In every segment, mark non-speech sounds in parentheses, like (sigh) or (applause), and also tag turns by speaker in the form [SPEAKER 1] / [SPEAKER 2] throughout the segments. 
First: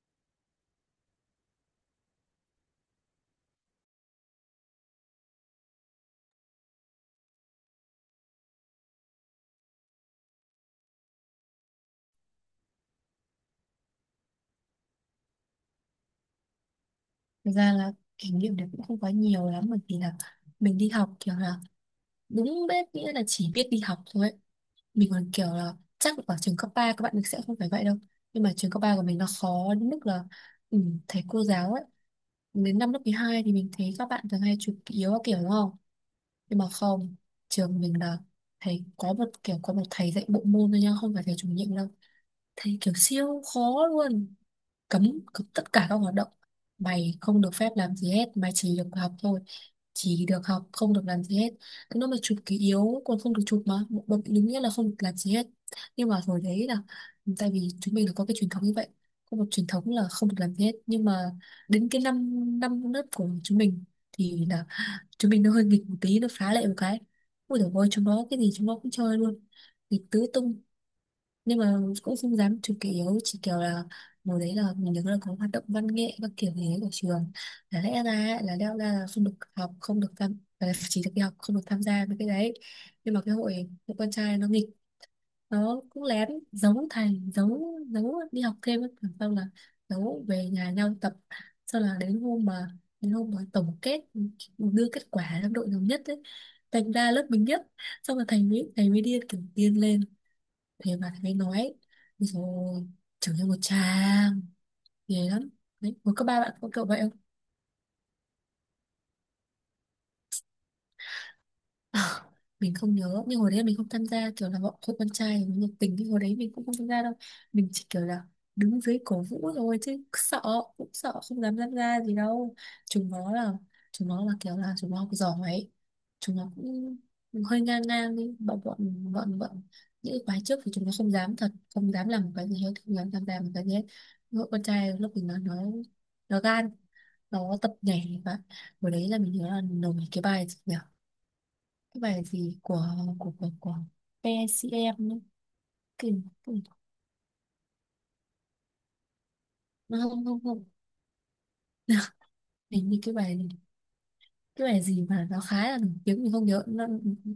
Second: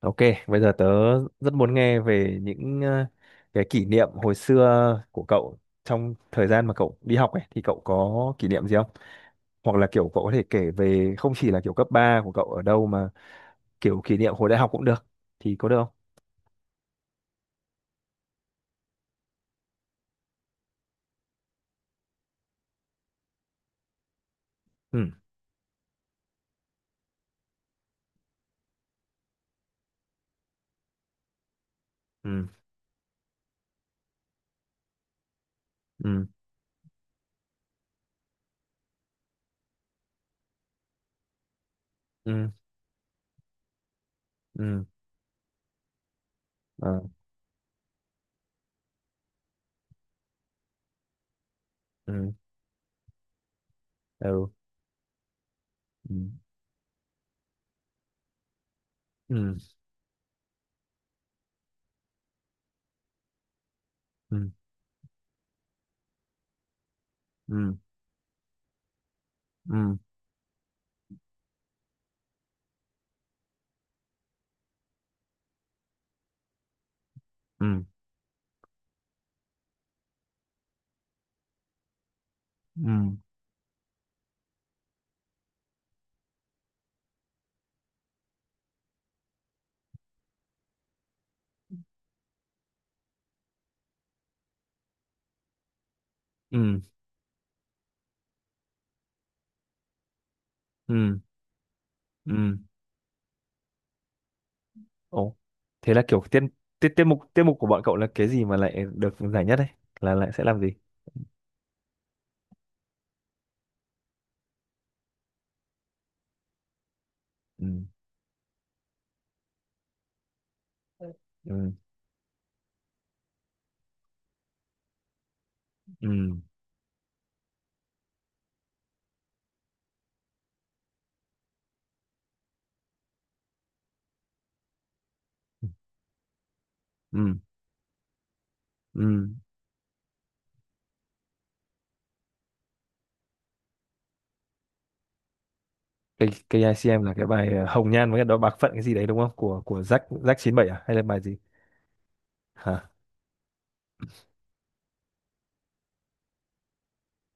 [SPEAKER 1] Ok, bây giờ tớ rất muốn nghe về những cái kỷ niệm hồi xưa của cậu trong thời gian mà cậu đi học ấy, thì cậu có kỷ niệm gì không? Hoặc là kiểu cậu có thể kể về không chỉ là kiểu cấp 3 của cậu ở đâu mà kiểu kỷ niệm hồi đại học cũng được, thì có được không?
[SPEAKER 2] Thực ra là kỷ niệm đấy cũng không quá nhiều lắm bởi vì là mình đi học kiểu là đúng biết nghĩa là chỉ biết đi học thôi ấy.
[SPEAKER 1] Ừ.
[SPEAKER 2] Mình còn kiểu là chắc ở trường cấp 3 các bạn mình sẽ không phải vậy đâu. Nhưng mà trường cấp 3 của mình nó khó đến mức là ừ, thầy cô giáo ấy.
[SPEAKER 1] Ừ.
[SPEAKER 2] Đến năm lớp 12 thì mình thấy các bạn thường hay chụp yếu các kiểu đúng không?
[SPEAKER 1] Ừ.
[SPEAKER 2] Nhưng mà không, trường mình là thầy có một kiểu có một thầy dạy bộ môn thôi nha, không phải thầy chủ nhiệm đâu.
[SPEAKER 1] Ừ.
[SPEAKER 2] Thầy kiểu siêu khó luôn,
[SPEAKER 1] Ừ.
[SPEAKER 2] cấm, cấm tất cả các hoạt động,
[SPEAKER 1] Ờ.
[SPEAKER 2] mày không được phép làm gì hết, mày chỉ được học thôi, chỉ được học không được làm gì hết. Nó mà
[SPEAKER 1] Ừ.
[SPEAKER 2] chụp ký yếu còn không được chụp mà một bậc đúng
[SPEAKER 1] Ừ.
[SPEAKER 2] nghĩa là không được làm gì hết. Nhưng mà hồi đấy là tại vì chúng mình là có cái truyền thống như vậy, có một
[SPEAKER 1] Ừ.
[SPEAKER 2] truyền thống là không được làm gì hết. Nhưng mà đến cái năm năm lớp của chúng mình thì
[SPEAKER 1] Ừ.
[SPEAKER 2] là chúng mình nó hơi nghịch một tí, nó phá lệ một cái, ui dồi
[SPEAKER 1] Ừ.
[SPEAKER 2] ôi chúng nó cái gì chúng nó cũng chơi luôn,
[SPEAKER 1] Ừ.
[SPEAKER 2] nghịch tứ tung. Nhưng mà cũng không dám chụp kỷ yếu, chỉ kiểu là mùa đấy là mình nhớ là có hoạt động văn nghệ các kiểu gì đấy của trường,
[SPEAKER 1] Ừ.
[SPEAKER 2] là
[SPEAKER 1] Ừ.
[SPEAKER 2] lẽ ra ấy, là leo ra là không được học, không được tham, là chỉ được đi học không được tham gia với cái đấy. Nhưng mà cái hội hội con trai nó nghịch, nó cũng lén giấu thầy, giấu giấu đi học thêm ấy. Xong là giấu về nhà nhau tập, sau là đến hôm mà tổng kết đưa kết quả trong đội nhóm nhất ấy,
[SPEAKER 1] Ừ. Ừ.
[SPEAKER 2] thành ra lớp mình nhất. Xong là thầy mới điên kiểu điên lên, thế mà
[SPEAKER 1] Ừ.
[SPEAKER 2] thầy mới nói
[SPEAKER 1] Ừ.
[SPEAKER 2] rồi trưởng thành một tràng ghê
[SPEAKER 1] Ồ.
[SPEAKER 2] lắm.
[SPEAKER 1] Thế
[SPEAKER 2] Đấy
[SPEAKER 1] là
[SPEAKER 2] có
[SPEAKER 1] kiểu
[SPEAKER 2] các ba
[SPEAKER 1] tiết
[SPEAKER 2] bạn có kiểu
[SPEAKER 1] tiết
[SPEAKER 2] vậy.
[SPEAKER 1] tiết mục của bọn cậu là cái gì mà lại được giải nhất đấy? Là lại sẽ làm gì?
[SPEAKER 2] À, mình không nhớ, nhưng hồi đấy mình không tham gia, kiểu là bọn hội con trai nó nhiệt tình nhưng hồi đấy mình cũng không tham gia đâu. Mình
[SPEAKER 1] Ừ.
[SPEAKER 2] chỉ kiểu là đứng dưới cổ vũ thôi chứ sợ, cũng sợ không dám
[SPEAKER 1] Ừ.
[SPEAKER 2] tham gia gì đâu. chúng nó là Chúng nó là kiểu là chúng nó học giỏi ấy,
[SPEAKER 1] Ừ.
[SPEAKER 2] chúng nó cũng hơi ngang ngang đi. Bọn bọn bọn bọn những cái khóa trước thì chúng nó không dám thật, không dám làm một cái gì hết, không dám tham gia một cái gì hết. Hội con trai lúc mình nó nó gan,
[SPEAKER 1] Ừ.
[SPEAKER 2] nó tập nhảy. Và hồi đấy là
[SPEAKER 1] Ừ.
[SPEAKER 2] mình nhớ là nổi cái bài gì nhỉ? Cái bài gì của PCM ấy. Cái,
[SPEAKER 1] Cái
[SPEAKER 2] cái,
[SPEAKER 1] cái ICM là cái bài Hồng Nhan với cái đó Bạc Phận cái gì đấy đúng không? Của Jack
[SPEAKER 2] nó không
[SPEAKER 1] Jack
[SPEAKER 2] không
[SPEAKER 1] chín
[SPEAKER 2] không.
[SPEAKER 1] bảy à hay là bài gì?
[SPEAKER 2] (laughs) Hình
[SPEAKER 1] Hả?
[SPEAKER 2] như cái bài gì mà nó khá là nổi tiếng mình không nhớ, nó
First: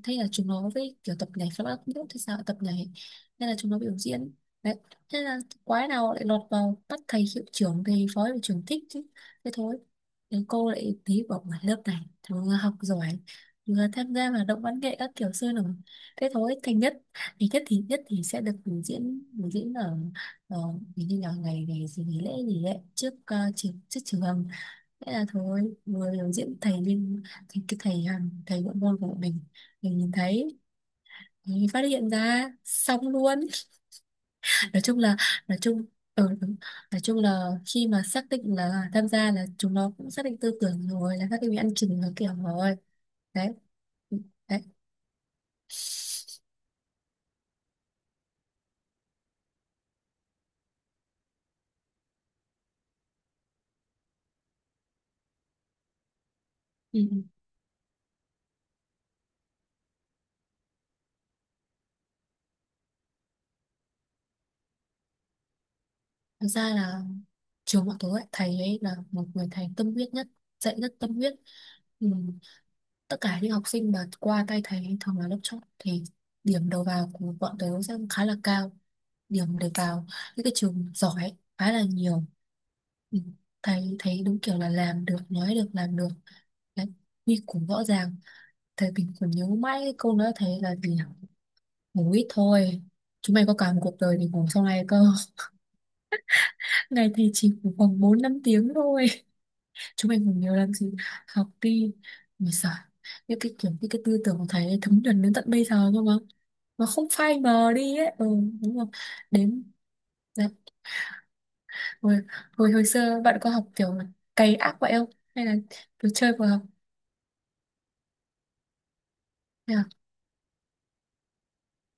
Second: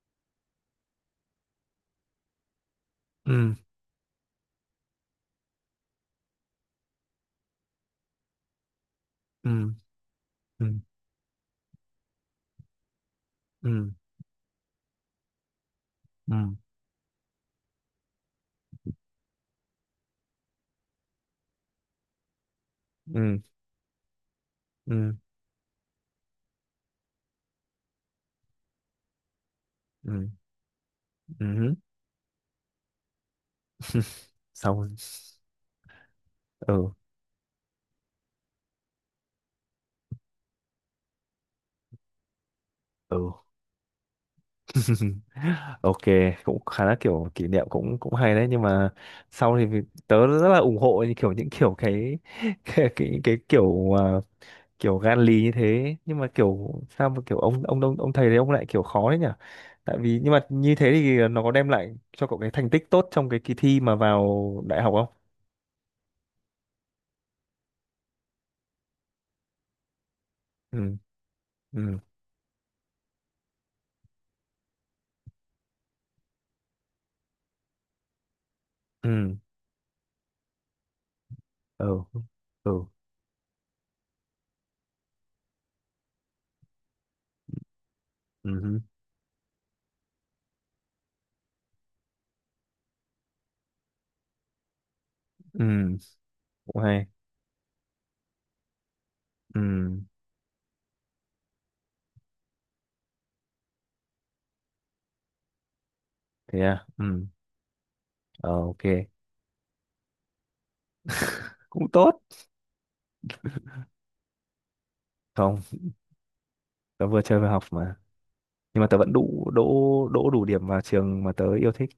[SPEAKER 2] thấy là chúng nó với kiểu tập nhảy flamenco, không biết thế sao lại tập nhảy, nên
[SPEAKER 1] Ừ.
[SPEAKER 2] là chúng nó biểu diễn. Đấy, thế là quái nào lại lọt vào bắt thầy hiệu trưởng thầy phó hiệu trưởng thích chứ. Thế
[SPEAKER 1] Ừ.
[SPEAKER 2] thôi thì
[SPEAKER 1] Ừ.
[SPEAKER 2] cô lại tí bảo ngoài lớp này thằng vừa học giỏi vừa
[SPEAKER 1] Ừ.
[SPEAKER 2] tham gia hoạt động văn nghệ các kiểu sôi nổi, thế
[SPEAKER 1] Ừ.
[SPEAKER 2] thôi thành nhất. Thì nhất thì sẽ được biểu diễn, biểu diễn ở, ở như là ngày ngày gì nghỉ lễ gì đấy trước
[SPEAKER 1] Ừ.
[SPEAKER 2] trường, trước trường. Thế
[SPEAKER 1] Ừ.
[SPEAKER 2] là thôi vừa biểu diễn thầy bên, thầy cái thầy hàng thầy bộ môn của bọn mình nhìn
[SPEAKER 1] Ừ.
[SPEAKER 2] thấy thì
[SPEAKER 1] Ừ.
[SPEAKER 2] phát hiện ra xong luôn. (laughs) nói
[SPEAKER 1] Xong.
[SPEAKER 2] chung là nói chung ừ, đúng.
[SPEAKER 1] Ừ.
[SPEAKER 2] Nói chung là khi mà xác định là tham gia là chúng nó cũng xác định tư tưởng rồi, là xác định bị ăn chừng nó kiểu rồi.
[SPEAKER 1] Ừ.
[SPEAKER 2] Đấy. Ừ, đấy.
[SPEAKER 1] (laughs) Ok, cũng khá là kiểu kỷ niệm cũng cũng hay đấy, nhưng mà sau thì tớ rất là ủng hộ những kiểu cái (laughs) cái kiểu kiểu gan lì như thế, nhưng mà kiểu
[SPEAKER 2] Ừ.
[SPEAKER 1] sao mà
[SPEAKER 2] ừ.
[SPEAKER 1] kiểu ông thầy đấy ông lại kiểu khó đấy nhỉ? Tại vì nhưng mà như thế thì nó có đem lại cho cậu cái thành tích tốt trong cái kỳ thi mà vào đại học không?
[SPEAKER 2] Thực ra là trường bọn tôi ấy, thầy ấy là một người thầy tâm huyết nhất, dạy rất
[SPEAKER 1] Ừ.
[SPEAKER 2] tâm huyết.
[SPEAKER 1] Ừ.
[SPEAKER 2] Ừ. Tất cả những học sinh mà qua tay thầy thường là lớp chót thì điểm đầu vào của bọn tớ sẽ khá là cao,
[SPEAKER 1] Ừ.
[SPEAKER 2] điểm để vào những cái trường giỏi khá là
[SPEAKER 1] Ừ.
[SPEAKER 2] nhiều.
[SPEAKER 1] Ừ.
[SPEAKER 2] Ừ, thầy thấy đúng kiểu là làm được, nói được làm được. Đấy, quy củ rõ ràng.
[SPEAKER 1] Ừ. Ừ.
[SPEAKER 2] Thầy, mình còn nhớ mãi cái câu nói thầy là gì nhỉ? Ngủ ít thôi, chúng mày có cả một cuộc đời để ngủ sau này cơ.
[SPEAKER 1] Ừ, cũng
[SPEAKER 2] (laughs)
[SPEAKER 1] hay.
[SPEAKER 2] Ngày thì chỉ ngủ khoảng bốn năm tiếng thôi,
[SPEAKER 1] Ừ.
[SPEAKER 2] chúng mình còn nhiều làm gì, học đi mà sợ. Những cái kiểu những cái tư tưởng của thầy ấy thấm nhuần đến tận bây giờ cơ mà
[SPEAKER 1] Thế à.
[SPEAKER 2] mà không
[SPEAKER 1] Ừ.
[SPEAKER 2] phai mờ đi ấy. Ừ,
[SPEAKER 1] Ờ,
[SPEAKER 2] đúng
[SPEAKER 1] ok,
[SPEAKER 2] không, đến đấy.
[SPEAKER 1] cũng
[SPEAKER 2] Hồi,
[SPEAKER 1] tốt.
[SPEAKER 2] hồi hồi xưa bạn có học kiểu là cày ác vậy không hay là
[SPEAKER 1] Không,
[SPEAKER 2] cứ chơi vừa học?
[SPEAKER 1] tớ vừa chơi vừa học mà, nhưng mà tớ vẫn đủ đỗ,
[SPEAKER 2] Thế à?
[SPEAKER 1] đỗ đủ điểm vào trường mà tớ yêu thích.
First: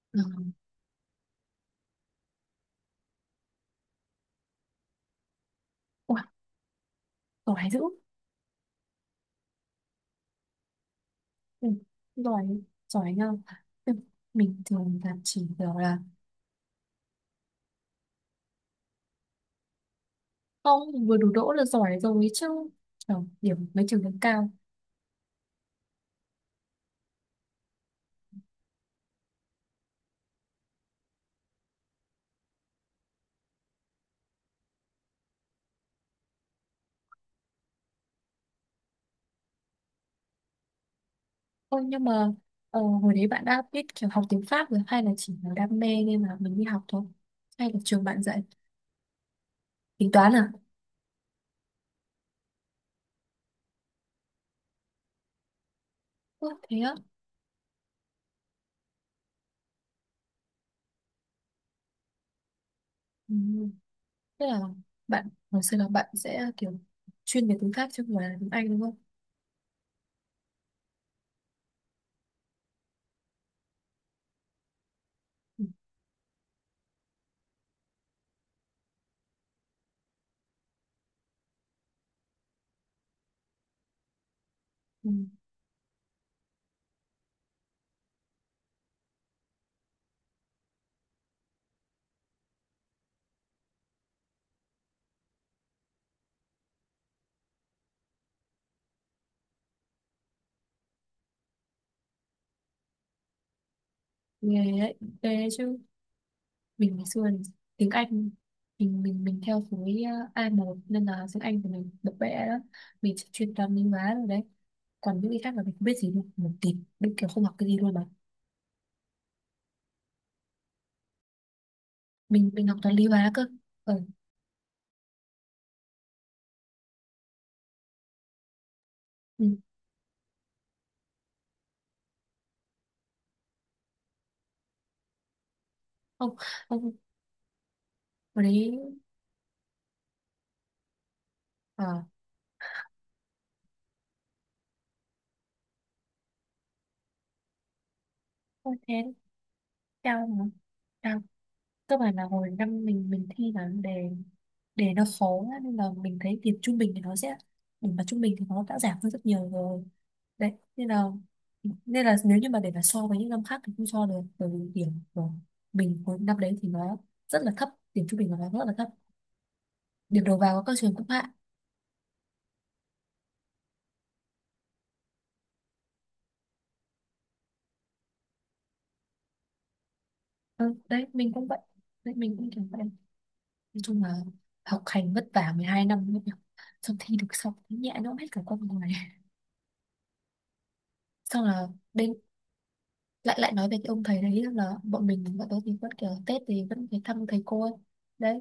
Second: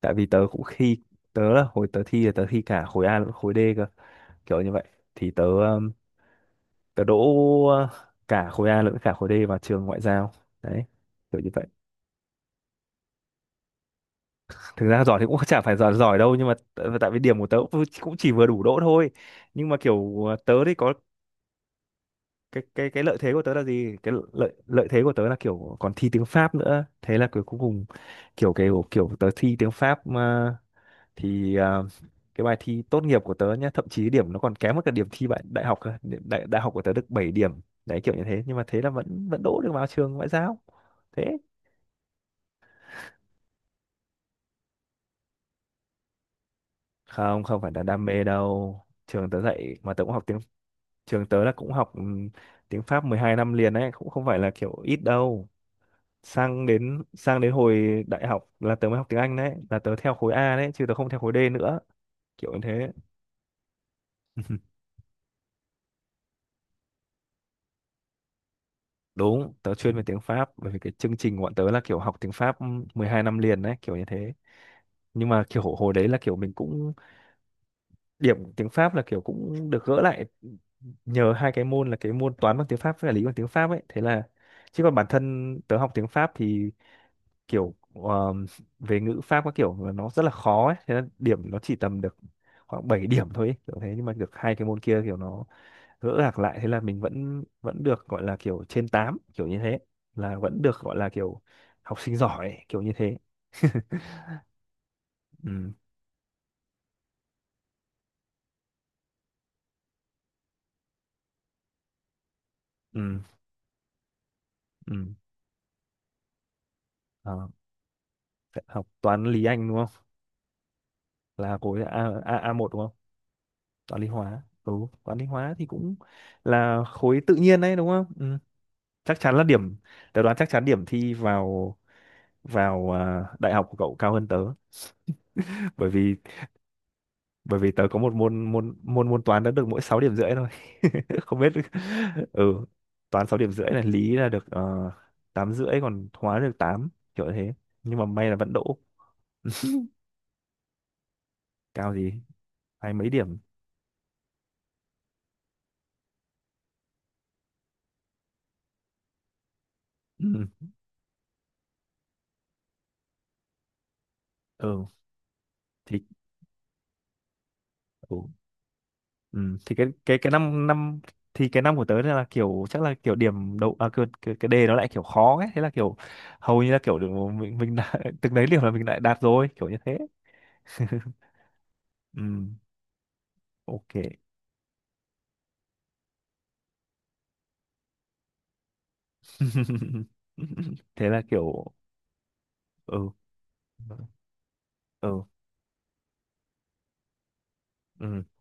[SPEAKER 1] Tại vì tớ
[SPEAKER 2] Ừ.
[SPEAKER 1] cũng khi tớ là hồi tớ thi là tớ thi cả khối A lẫn khối D cơ, kiểu như vậy. Thì tớ
[SPEAKER 2] Ủa,
[SPEAKER 1] tớ đỗ
[SPEAKER 2] giỏi dữ.
[SPEAKER 1] uh, cả khối A lẫn cả khối D vào trường ngoại giao, đấy, kiểu như vậy.
[SPEAKER 2] ừ, giỏi, giỏi nhau. Ừ. Mình
[SPEAKER 1] Thực
[SPEAKER 2] thường
[SPEAKER 1] ra
[SPEAKER 2] là
[SPEAKER 1] giỏi thì cũng
[SPEAKER 2] chỉ
[SPEAKER 1] (laughs) chả phải
[SPEAKER 2] kiểu
[SPEAKER 1] giỏi
[SPEAKER 2] là
[SPEAKER 1] giỏi đâu nhưng mà tại vì điểm của tớ cũng cũng chỉ vừa đủ đỗ thôi, nhưng mà kiểu tớ thì có
[SPEAKER 2] không, vừa đủ đỗ là giỏi rồi chứ.
[SPEAKER 1] cái
[SPEAKER 2] Ờ,
[SPEAKER 1] lợi thế của tớ là
[SPEAKER 2] điểm mấy
[SPEAKER 1] gì,
[SPEAKER 2] trường
[SPEAKER 1] cái
[SPEAKER 2] cũng cao.
[SPEAKER 1] lợi lợi thế của tớ là kiểu còn thi tiếng Pháp nữa, thế là cuối cùng kiểu cái kiểu tớ thi tiếng Pháp, thì à, cái bài thi tốt nghiệp của tớ nhá, thậm chí điểm nó còn kém hơn cả điểm thi bạn đại học cơ. Đại đại học của tớ được 7 điểm, đấy kiểu như thế, nhưng mà thế là vẫn vẫn đỗ được vào trường ngoại giao. Thế.
[SPEAKER 2] Ôi nhưng mà hồi đấy bạn đã biết kiểu học tiếng Pháp rồi hay là chỉ là đam mê nên là mình đi học thôi?
[SPEAKER 1] Không, không phải
[SPEAKER 2] Hay là
[SPEAKER 1] là đam
[SPEAKER 2] trường bạn
[SPEAKER 1] mê
[SPEAKER 2] dạy
[SPEAKER 1] đâu. Trường tớ dạy mà tớ
[SPEAKER 2] tính
[SPEAKER 1] cũng học
[SPEAKER 2] toán
[SPEAKER 1] tiếng,
[SPEAKER 2] à?
[SPEAKER 1] trường tớ là cũng học tiếng Pháp 12 năm liền đấy, cũng không phải là kiểu ít đâu.
[SPEAKER 2] Ủa,
[SPEAKER 1] sang
[SPEAKER 2] thế á?
[SPEAKER 1] đến sang đến hồi đại học là tớ mới học tiếng Anh, đấy là tớ theo khối A đấy chứ tớ không theo khối D nữa, kiểu như thế.
[SPEAKER 2] Ừ. Tức là bạn hồi xưa là bạn sẽ kiểu chuyên về tiếng Pháp chứ không phải là tiếng Anh đúng không?
[SPEAKER 1] Đúng, tớ chuyên về tiếng Pháp bởi vì cái chương trình của bọn tớ là kiểu học tiếng Pháp 12 năm liền đấy, kiểu như thế. Nhưng mà kiểu
[SPEAKER 2] Ừ.
[SPEAKER 1] hồi đấy là kiểu mình cũng, điểm tiếng Pháp là kiểu cũng được gỡ lại nhờ hai cái môn là cái môn toán bằng tiếng Pháp với cả lý bằng tiếng Pháp ấy. Thế là, chứ còn bản
[SPEAKER 2] Ừ.
[SPEAKER 1] thân tớ học tiếng Pháp thì kiểu về ngữ Pháp các kiểu là nó rất là khó ấy, thế là điểm nó chỉ tầm được khoảng 7 điểm thôi ấy, kiểu thế. Nhưng mà được hai cái môn kia kiểu nó gỡ gạc lại, thế là mình vẫn vẫn được gọi là kiểu trên tám, kiểu như thế, là vẫn được gọi là kiểu học sinh giỏi kiểu như thế. (laughs)
[SPEAKER 2] Nghe đấy, ghê đấy
[SPEAKER 1] Ừ.
[SPEAKER 2] chứ. Mình ngày xưa thì tiếng Anh, mình theo khối A1 nên là tiếng Anh của mình bập bẹ đó. Mình
[SPEAKER 1] Ừ.
[SPEAKER 2] chỉ chuyên toán lý hóa rồi đấy,
[SPEAKER 1] Ừ.
[SPEAKER 2] còn những cái khác là mình không biết gì luôn một tí, mình kiểu không
[SPEAKER 1] Đó.
[SPEAKER 2] học cái gì luôn mà.
[SPEAKER 1] Học toán lý anh đúng không, là khối A, A
[SPEAKER 2] mình
[SPEAKER 1] A1
[SPEAKER 2] mình học
[SPEAKER 1] đúng không.
[SPEAKER 2] toán lý hóa cơ. Ờ,
[SPEAKER 1] Toán lý hóa. Ừ. Toán lý hóa thì cũng là khối tự nhiên đấy đúng không. Ừ. Chắc chắn là
[SPEAKER 2] Ừ.
[SPEAKER 1] điểm, tớ đoán chắc chắn điểm thi vào, vào đại học của cậu cao hơn tớ (laughs) bởi vì,
[SPEAKER 2] Không, không,
[SPEAKER 1] bởi vì tớ có một
[SPEAKER 2] hồi
[SPEAKER 1] môn môn
[SPEAKER 2] đấy
[SPEAKER 1] môn môn toán đã được mỗi 6,5 điểm thôi. (laughs) Không biết.
[SPEAKER 2] ờ
[SPEAKER 1] Ừ. Toán 6,5 điểm này, lý là được 8 rưỡi, còn hóa được tám, kiểu thế, nhưng mà may là vẫn
[SPEAKER 2] không
[SPEAKER 1] đỗ.
[SPEAKER 2] thế
[SPEAKER 1] (laughs)
[SPEAKER 2] cao mà cao.
[SPEAKER 1] Cao
[SPEAKER 2] Cơ
[SPEAKER 1] gì,
[SPEAKER 2] bản là hồi năm
[SPEAKER 1] hai
[SPEAKER 2] mình
[SPEAKER 1] mấy
[SPEAKER 2] mình
[SPEAKER 1] điểm.
[SPEAKER 2] thi là đề, đề nó khó á, nên là mình thấy điểm trung bình thì nó sẽ, điểm mà trung bình thì nó đã giảm hơn rất nhiều rồi.
[SPEAKER 1] Ừ.
[SPEAKER 2] Đấy nên là, nên là nếu như mà để mà so với những năm khác thì không so được, bởi vì
[SPEAKER 1] Ừ.
[SPEAKER 2] điểm của
[SPEAKER 1] Thì.
[SPEAKER 2] mình hồi năm đấy thì nó rất là thấp, điểm trung
[SPEAKER 1] Ừ.
[SPEAKER 2] bình của nó rất là thấp,
[SPEAKER 1] Ừ. Thì cái cái
[SPEAKER 2] điểm
[SPEAKER 1] cái
[SPEAKER 2] đầu vào của
[SPEAKER 1] năm
[SPEAKER 2] các trường
[SPEAKER 1] năm
[SPEAKER 2] cũng hạ.
[SPEAKER 1] thì cái năm của tớ là kiểu chắc là kiểu điểm đầu à, cái đề nó lại kiểu khó ấy, thế là kiểu hầu như là kiểu được mình đã, (laughs) từng đấy điểm là mình lại đạt rồi, kiểu như thế.
[SPEAKER 2] Ừ, đấy mình cũng vậy, đấy
[SPEAKER 1] Ừ.
[SPEAKER 2] mình cũng kiểu vậy. Nói
[SPEAKER 1] Ok.
[SPEAKER 2] chung là học hành vất vả 12 năm luôn nhỉ. Xong thi được xong nhẹ nhõm hết cả con người. (laughs)
[SPEAKER 1] (laughs) Thế là
[SPEAKER 2] Xong
[SPEAKER 1] kiểu.
[SPEAKER 2] là đến
[SPEAKER 1] Ừ.
[SPEAKER 2] lại, lại nói về cái ông thầy đấy là bọn
[SPEAKER 1] Ừ.
[SPEAKER 2] mình, bọn tôi thì vẫn kiểu Tết thì vẫn phải thăm thầy cô ấy.
[SPEAKER 1] Ừ.
[SPEAKER 2] Đấy.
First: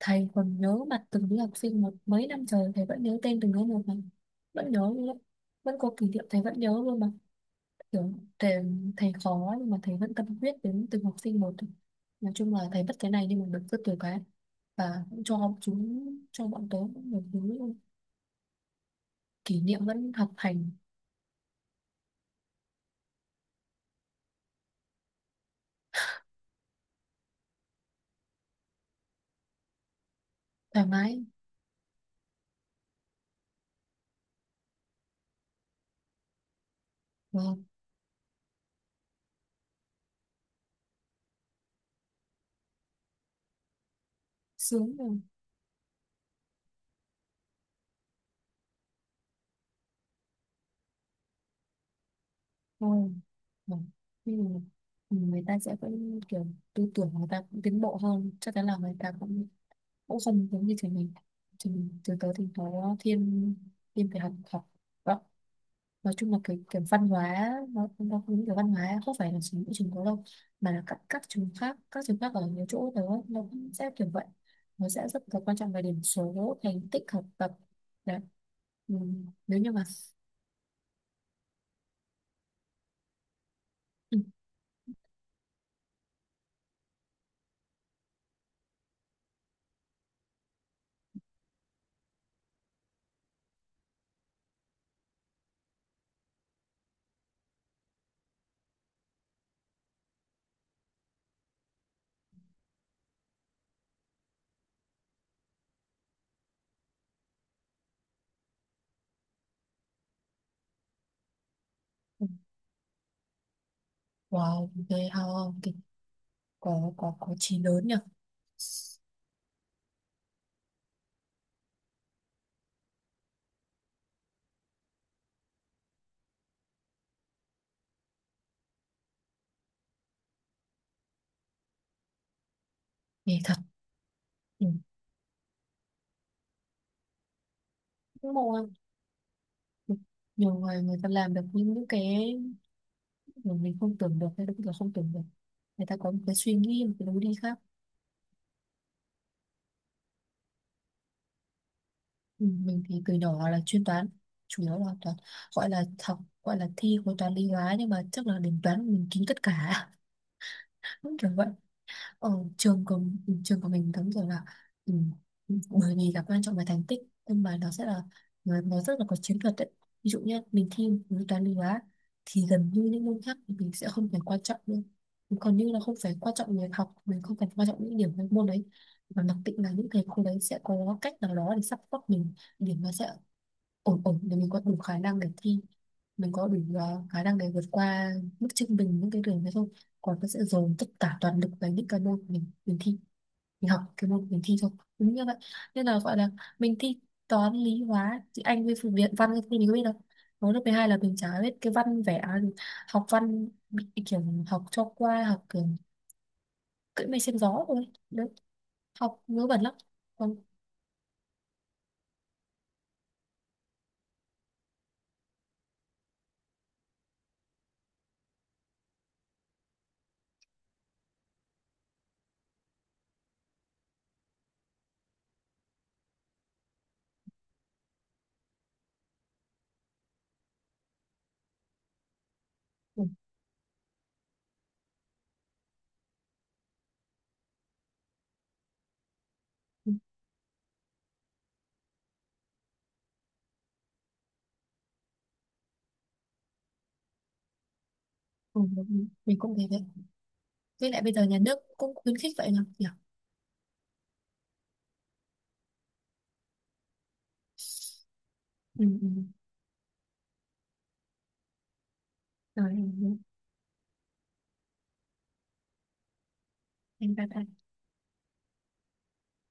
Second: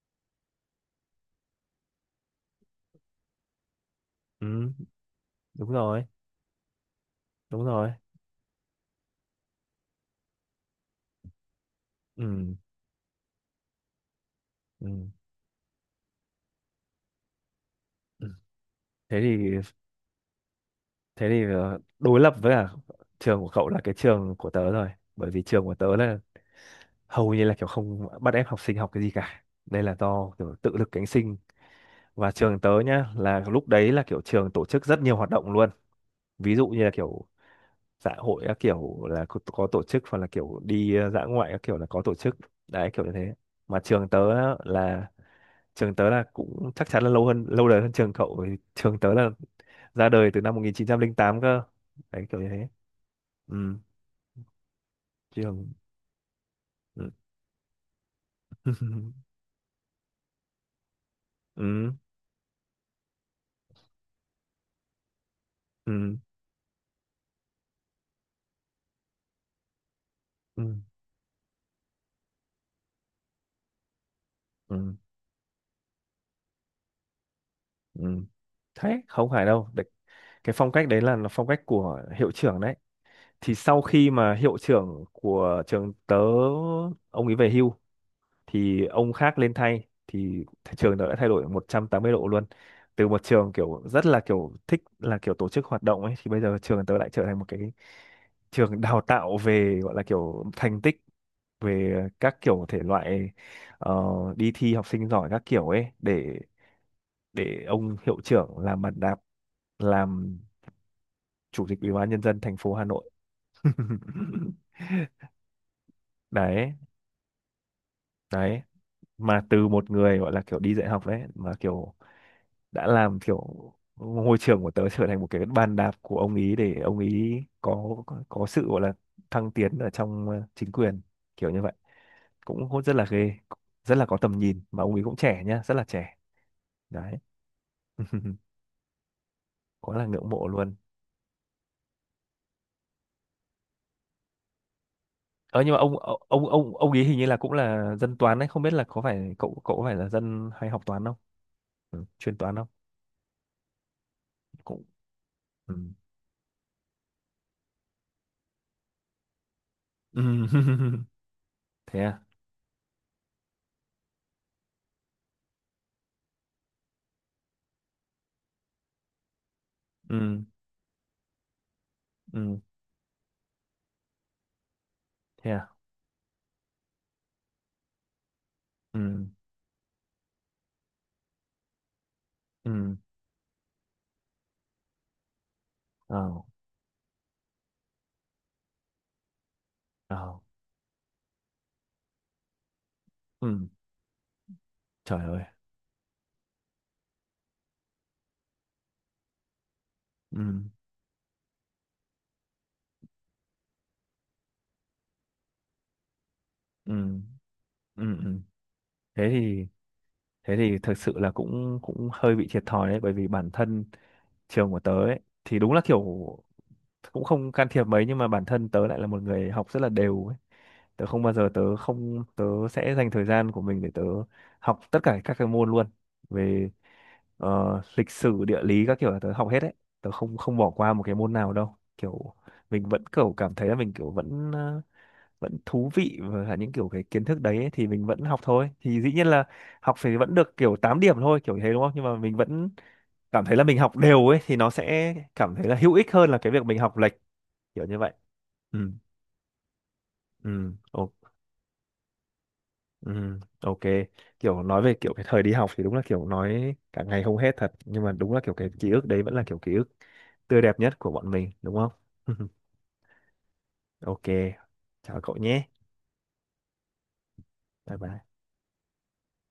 [SPEAKER 2] Thầy còn nhớ mặt từng đứa học sinh một, mấy năm trời thầy vẫn nhớ tên từng đứa một mà,
[SPEAKER 1] Ừ.
[SPEAKER 2] vẫn nhớ luôn đấy.
[SPEAKER 1] Đúng
[SPEAKER 2] Vẫn có
[SPEAKER 1] rồi.
[SPEAKER 2] kỷ niệm thầy vẫn nhớ luôn mà,
[SPEAKER 1] Đúng rồi.
[SPEAKER 2] kiểu thầy, thầy khó nhưng mà thầy vẫn tâm huyết đến từng học sinh một. Nói
[SPEAKER 1] Ừ.
[SPEAKER 2] chung là thầy bất cái này nhưng mà được rất nhiều cái,
[SPEAKER 1] Ừ.
[SPEAKER 2] và cũng cho chúng, cho bọn tớ cũng được thứ
[SPEAKER 1] Ừ. thế thì
[SPEAKER 2] kỷ niệm vẫn học hành
[SPEAKER 1] thế thì đối lập với cả trường của cậu là cái trường của tớ rồi, bởi vì trường của tớ là hầu như là kiểu không bắt ép học sinh học cái gì cả, đây là do kiểu tự
[SPEAKER 2] thoải
[SPEAKER 1] lực cánh
[SPEAKER 2] mái.
[SPEAKER 1] sinh, và trường tớ nhá là lúc đấy là kiểu trường tổ chức rất nhiều hoạt động luôn, ví dụ như là kiểu
[SPEAKER 2] Vâng,
[SPEAKER 1] xã hội các kiểu là có tổ chức, hoặc là kiểu đi dã ngoại các kiểu là có tổ chức, đấy kiểu như thế. Mà trường tớ á,
[SPEAKER 2] sướng
[SPEAKER 1] là
[SPEAKER 2] rồi.
[SPEAKER 1] trường tớ là cũng chắc chắn là lâu hơn, lâu đời hơn trường cậu, vì trường tớ là ra đời từ năm 1908 cơ, đấy kiểu như thế.
[SPEAKER 2] Vâng,
[SPEAKER 1] Ừ.
[SPEAKER 2] vâng. Thế thì người ta
[SPEAKER 1] Trường.
[SPEAKER 2] sẽ vẫn kiểu tư
[SPEAKER 1] Ừ.
[SPEAKER 2] tưởng người ta cũng tiến bộ hơn, chắc chắn là người ta
[SPEAKER 1] (laughs)
[SPEAKER 2] cũng cũng không giống như trường mình. Trường
[SPEAKER 1] Ừ.
[SPEAKER 2] mình từ tới thì nó thiên, thiên về học, học. Vâng, nói
[SPEAKER 1] Ừ.
[SPEAKER 2] chung là cái văn hóa, nó cũng cái văn hóa không phải là chỉ mỗi trường có đâu,
[SPEAKER 1] Ừ.
[SPEAKER 2] mà là các trường khác, các trường khác ở nhiều chỗ nữa nó cũng sẽ kiểu vậy.
[SPEAKER 1] Ừ.
[SPEAKER 2] Nó
[SPEAKER 1] Ừ.
[SPEAKER 2] sẽ rất là quan trọng về điểm số, thành tích học tập. Đấy.
[SPEAKER 1] Ừ.
[SPEAKER 2] Ừ.
[SPEAKER 1] Thế không phải
[SPEAKER 2] Nếu
[SPEAKER 1] đâu.
[SPEAKER 2] như mà
[SPEAKER 1] Đấy, cái phong cách đấy là, phong cách của hiệu trưởng đấy, thì sau khi
[SPEAKER 2] ừ.
[SPEAKER 1] mà hiệu trưởng của trường tớ ông ấy về hưu, thì ông khác lên thay thì thị trường nó đã thay đổi 180 độ luôn. Từ một trường kiểu rất là kiểu thích là kiểu tổ chức hoạt động ấy, thì bây giờ trường tớ lại trở thành một cái trường đào tạo về gọi là kiểu thành tích, về các kiểu thể loại ờ, đi thi học sinh giỏi các kiểu ấy, để ông hiệu trưởng làm bàn đạp, làm chủ tịch Ủy ban Nhân
[SPEAKER 2] ừ.
[SPEAKER 1] dân thành phố Hà Nội. (laughs)
[SPEAKER 2] Wow, ghê ha. Cái
[SPEAKER 1] Đấy.
[SPEAKER 2] có có chí lớn nhỉ.
[SPEAKER 1] Đấy, mà từ một người gọi là kiểu đi dạy học đấy, mà kiểu đã làm kiểu ngôi trường của tớ trở thành một cái bàn đạp của ông ý, để ông ý có có sự gọi là thăng tiến ở trong chính quyền, kiểu như vậy, cũng hốt rất là ghê,
[SPEAKER 2] Ghê thật.
[SPEAKER 1] rất là có tầm nhìn.
[SPEAKER 2] Ừ.
[SPEAKER 1] Mà ông ý cũng trẻ nhá, rất là trẻ, đấy.
[SPEAKER 2] Ngưỡng
[SPEAKER 1] (laughs)
[SPEAKER 2] mộ em. Ừ.
[SPEAKER 1] Quá là ngưỡng mộ
[SPEAKER 2] Nhiều
[SPEAKER 1] luôn.
[SPEAKER 2] người, người ta làm được những cái mà mình không tưởng được, hay là không tưởng được.
[SPEAKER 1] Ờ nhưng mà
[SPEAKER 2] Người
[SPEAKER 1] ông
[SPEAKER 2] ta có một
[SPEAKER 1] ông
[SPEAKER 2] cái
[SPEAKER 1] ông
[SPEAKER 2] suy
[SPEAKER 1] ông
[SPEAKER 2] nghĩ,
[SPEAKER 1] ông
[SPEAKER 2] một
[SPEAKER 1] ý
[SPEAKER 2] cái
[SPEAKER 1] hình
[SPEAKER 2] lối
[SPEAKER 1] như
[SPEAKER 2] đi
[SPEAKER 1] là cũng
[SPEAKER 2] khác.
[SPEAKER 1] là dân toán đấy, không biết là có phải cậu cậu có phải là dân hay học toán không, ừ, chuyên
[SPEAKER 2] Ừ,
[SPEAKER 1] toán không.
[SPEAKER 2] mình thì từ nhỏ là chuyên toán, chủ yếu
[SPEAKER 1] Cũng.
[SPEAKER 2] là toán, gọi
[SPEAKER 1] Ừ.
[SPEAKER 2] là học, gọi là thi khối toán lý hóa nhưng mà chắc là đến toán mình kín tất cả.
[SPEAKER 1] Ừ.
[SPEAKER 2] (laughs)
[SPEAKER 1] (laughs)
[SPEAKER 2] Đúng kiểu vậy.
[SPEAKER 1] Thế à.
[SPEAKER 2] Ở trường của, ừ, trường của mình đúng rồi là, ừ, bởi vì là quan trọng về thành tích, nhưng mà nó sẽ là, nó rất là có chiến thuật đấy. Ví dụ như
[SPEAKER 1] Ừ.
[SPEAKER 2] mình thi khối toán lý hóa thì
[SPEAKER 1] Ừ.
[SPEAKER 2] gần như những môn khác thì mình sẽ không phải quan trọng nữa,
[SPEAKER 1] Thế
[SPEAKER 2] còn
[SPEAKER 1] à.
[SPEAKER 2] như là không phải quan trọng việc học, mình không cần quan trọng những điểm trong môn đấy, mà
[SPEAKER 1] Ừ.
[SPEAKER 2] mặc định là những thầy cô đấy sẽ có cách nào đó để support mình. Điểm nó
[SPEAKER 1] Ừ.
[SPEAKER 2] sẽ ổn ổn để mình có đủ khả năng để thi,
[SPEAKER 1] Ờ.
[SPEAKER 2] mình có đủ khả năng để vượt qua mức trung bình những cái đường đấy không. Còn nó
[SPEAKER 1] Ờ.
[SPEAKER 2] sẽ dồn tất cả toàn lực vào những cái môn mình thi,
[SPEAKER 1] Ừ.
[SPEAKER 2] mình học cái môn mình thi thôi. Đúng
[SPEAKER 1] Trời
[SPEAKER 2] như vậy,
[SPEAKER 1] ơi.
[SPEAKER 2] nên là gọi là mình thi toán lý hóa thì anh với phụ viện văn thì mình có biết đâu.
[SPEAKER 1] Ừ.
[SPEAKER 2] Hồi lớp 12 là mình chả biết cái văn vẽ gì. Học văn bị kiểu học cho qua, học kiểu
[SPEAKER 1] Ừ.
[SPEAKER 2] cưỡi mây xem gió thôi
[SPEAKER 1] Ừ.
[SPEAKER 2] đấy,
[SPEAKER 1] Ừ.
[SPEAKER 2] học
[SPEAKER 1] thế
[SPEAKER 2] ngớ bẩn
[SPEAKER 1] thì
[SPEAKER 2] lắm. Còn
[SPEAKER 1] Thế thì thực sự là cũng cũng hơi bị thiệt thòi đấy, bởi vì bản thân trường của tớ ấy thì đúng là kiểu cũng không can thiệp mấy, nhưng mà bản thân tớ lại là một người học rất là đều ấy. Tớ không bao giờ tớ không Tớ sẽ dành thời gian của mình để tớ học tất cả các cái môn luôn, về lịch sử, địa lý các kiểu là tớ học hết đấy, tớ không, không bỏ qua một cái môn nào đâu, kiểu mình
[SPEAKER 2] ừ,
[SPEAKER 1] vẫn kiểu cảm thấy là mình kiểu vẫn vẫn thú vị và cả những kiểu cái kiến thức đấy ấy, thì mình vẫn học thôi, thì dĩ nhiên là
[SPEAKER 2] ừ,
[SPEAKER 1] học phải vẫn được kiểu 8 điểm thôi kiểu thế đúng không, nhưng mà mình vẫn cảm thấy là mình học đều ấy thì nó sẽ cảm thấy là hữu ích hơn là cái việc mình học lệch, kiểu như vậy.
[SPEAKER 2] ừ,
[SPEAKER 1] Ừ.
[SPEAKER 2] mình cũng thế đấy.
[SPEAKER 1] Ừ.
[SPEAKER 2] Với lại
[SPEAKER 1] Ok.
[SPEAKER 2] bây giờ nhà nước cũng khuyến khích vậy mà.
[SPEAKER 1] Ừ, ok. Kiểu nói về kiểu cái thời đi học thì đúng là kiểu nói cả ngày không hết thật, nhưng mà đúng là kiểu cái
[SPEAKER 2] Ừ,
[SPEAKER 1] ký ức
[SPEAKER 2] ừ.
[SPEAKER 1] đấy vẫn là kiểu ký ức tươi đẹp nhất của bọn mình đúng không. (laughs)
[SPEAKER 2] Rồi em.
[SPEAKER 1] Ok, chào cậu nhé.
[SPEAKER 2] Em bye bye.
[SPEAKER 1] Bye bye.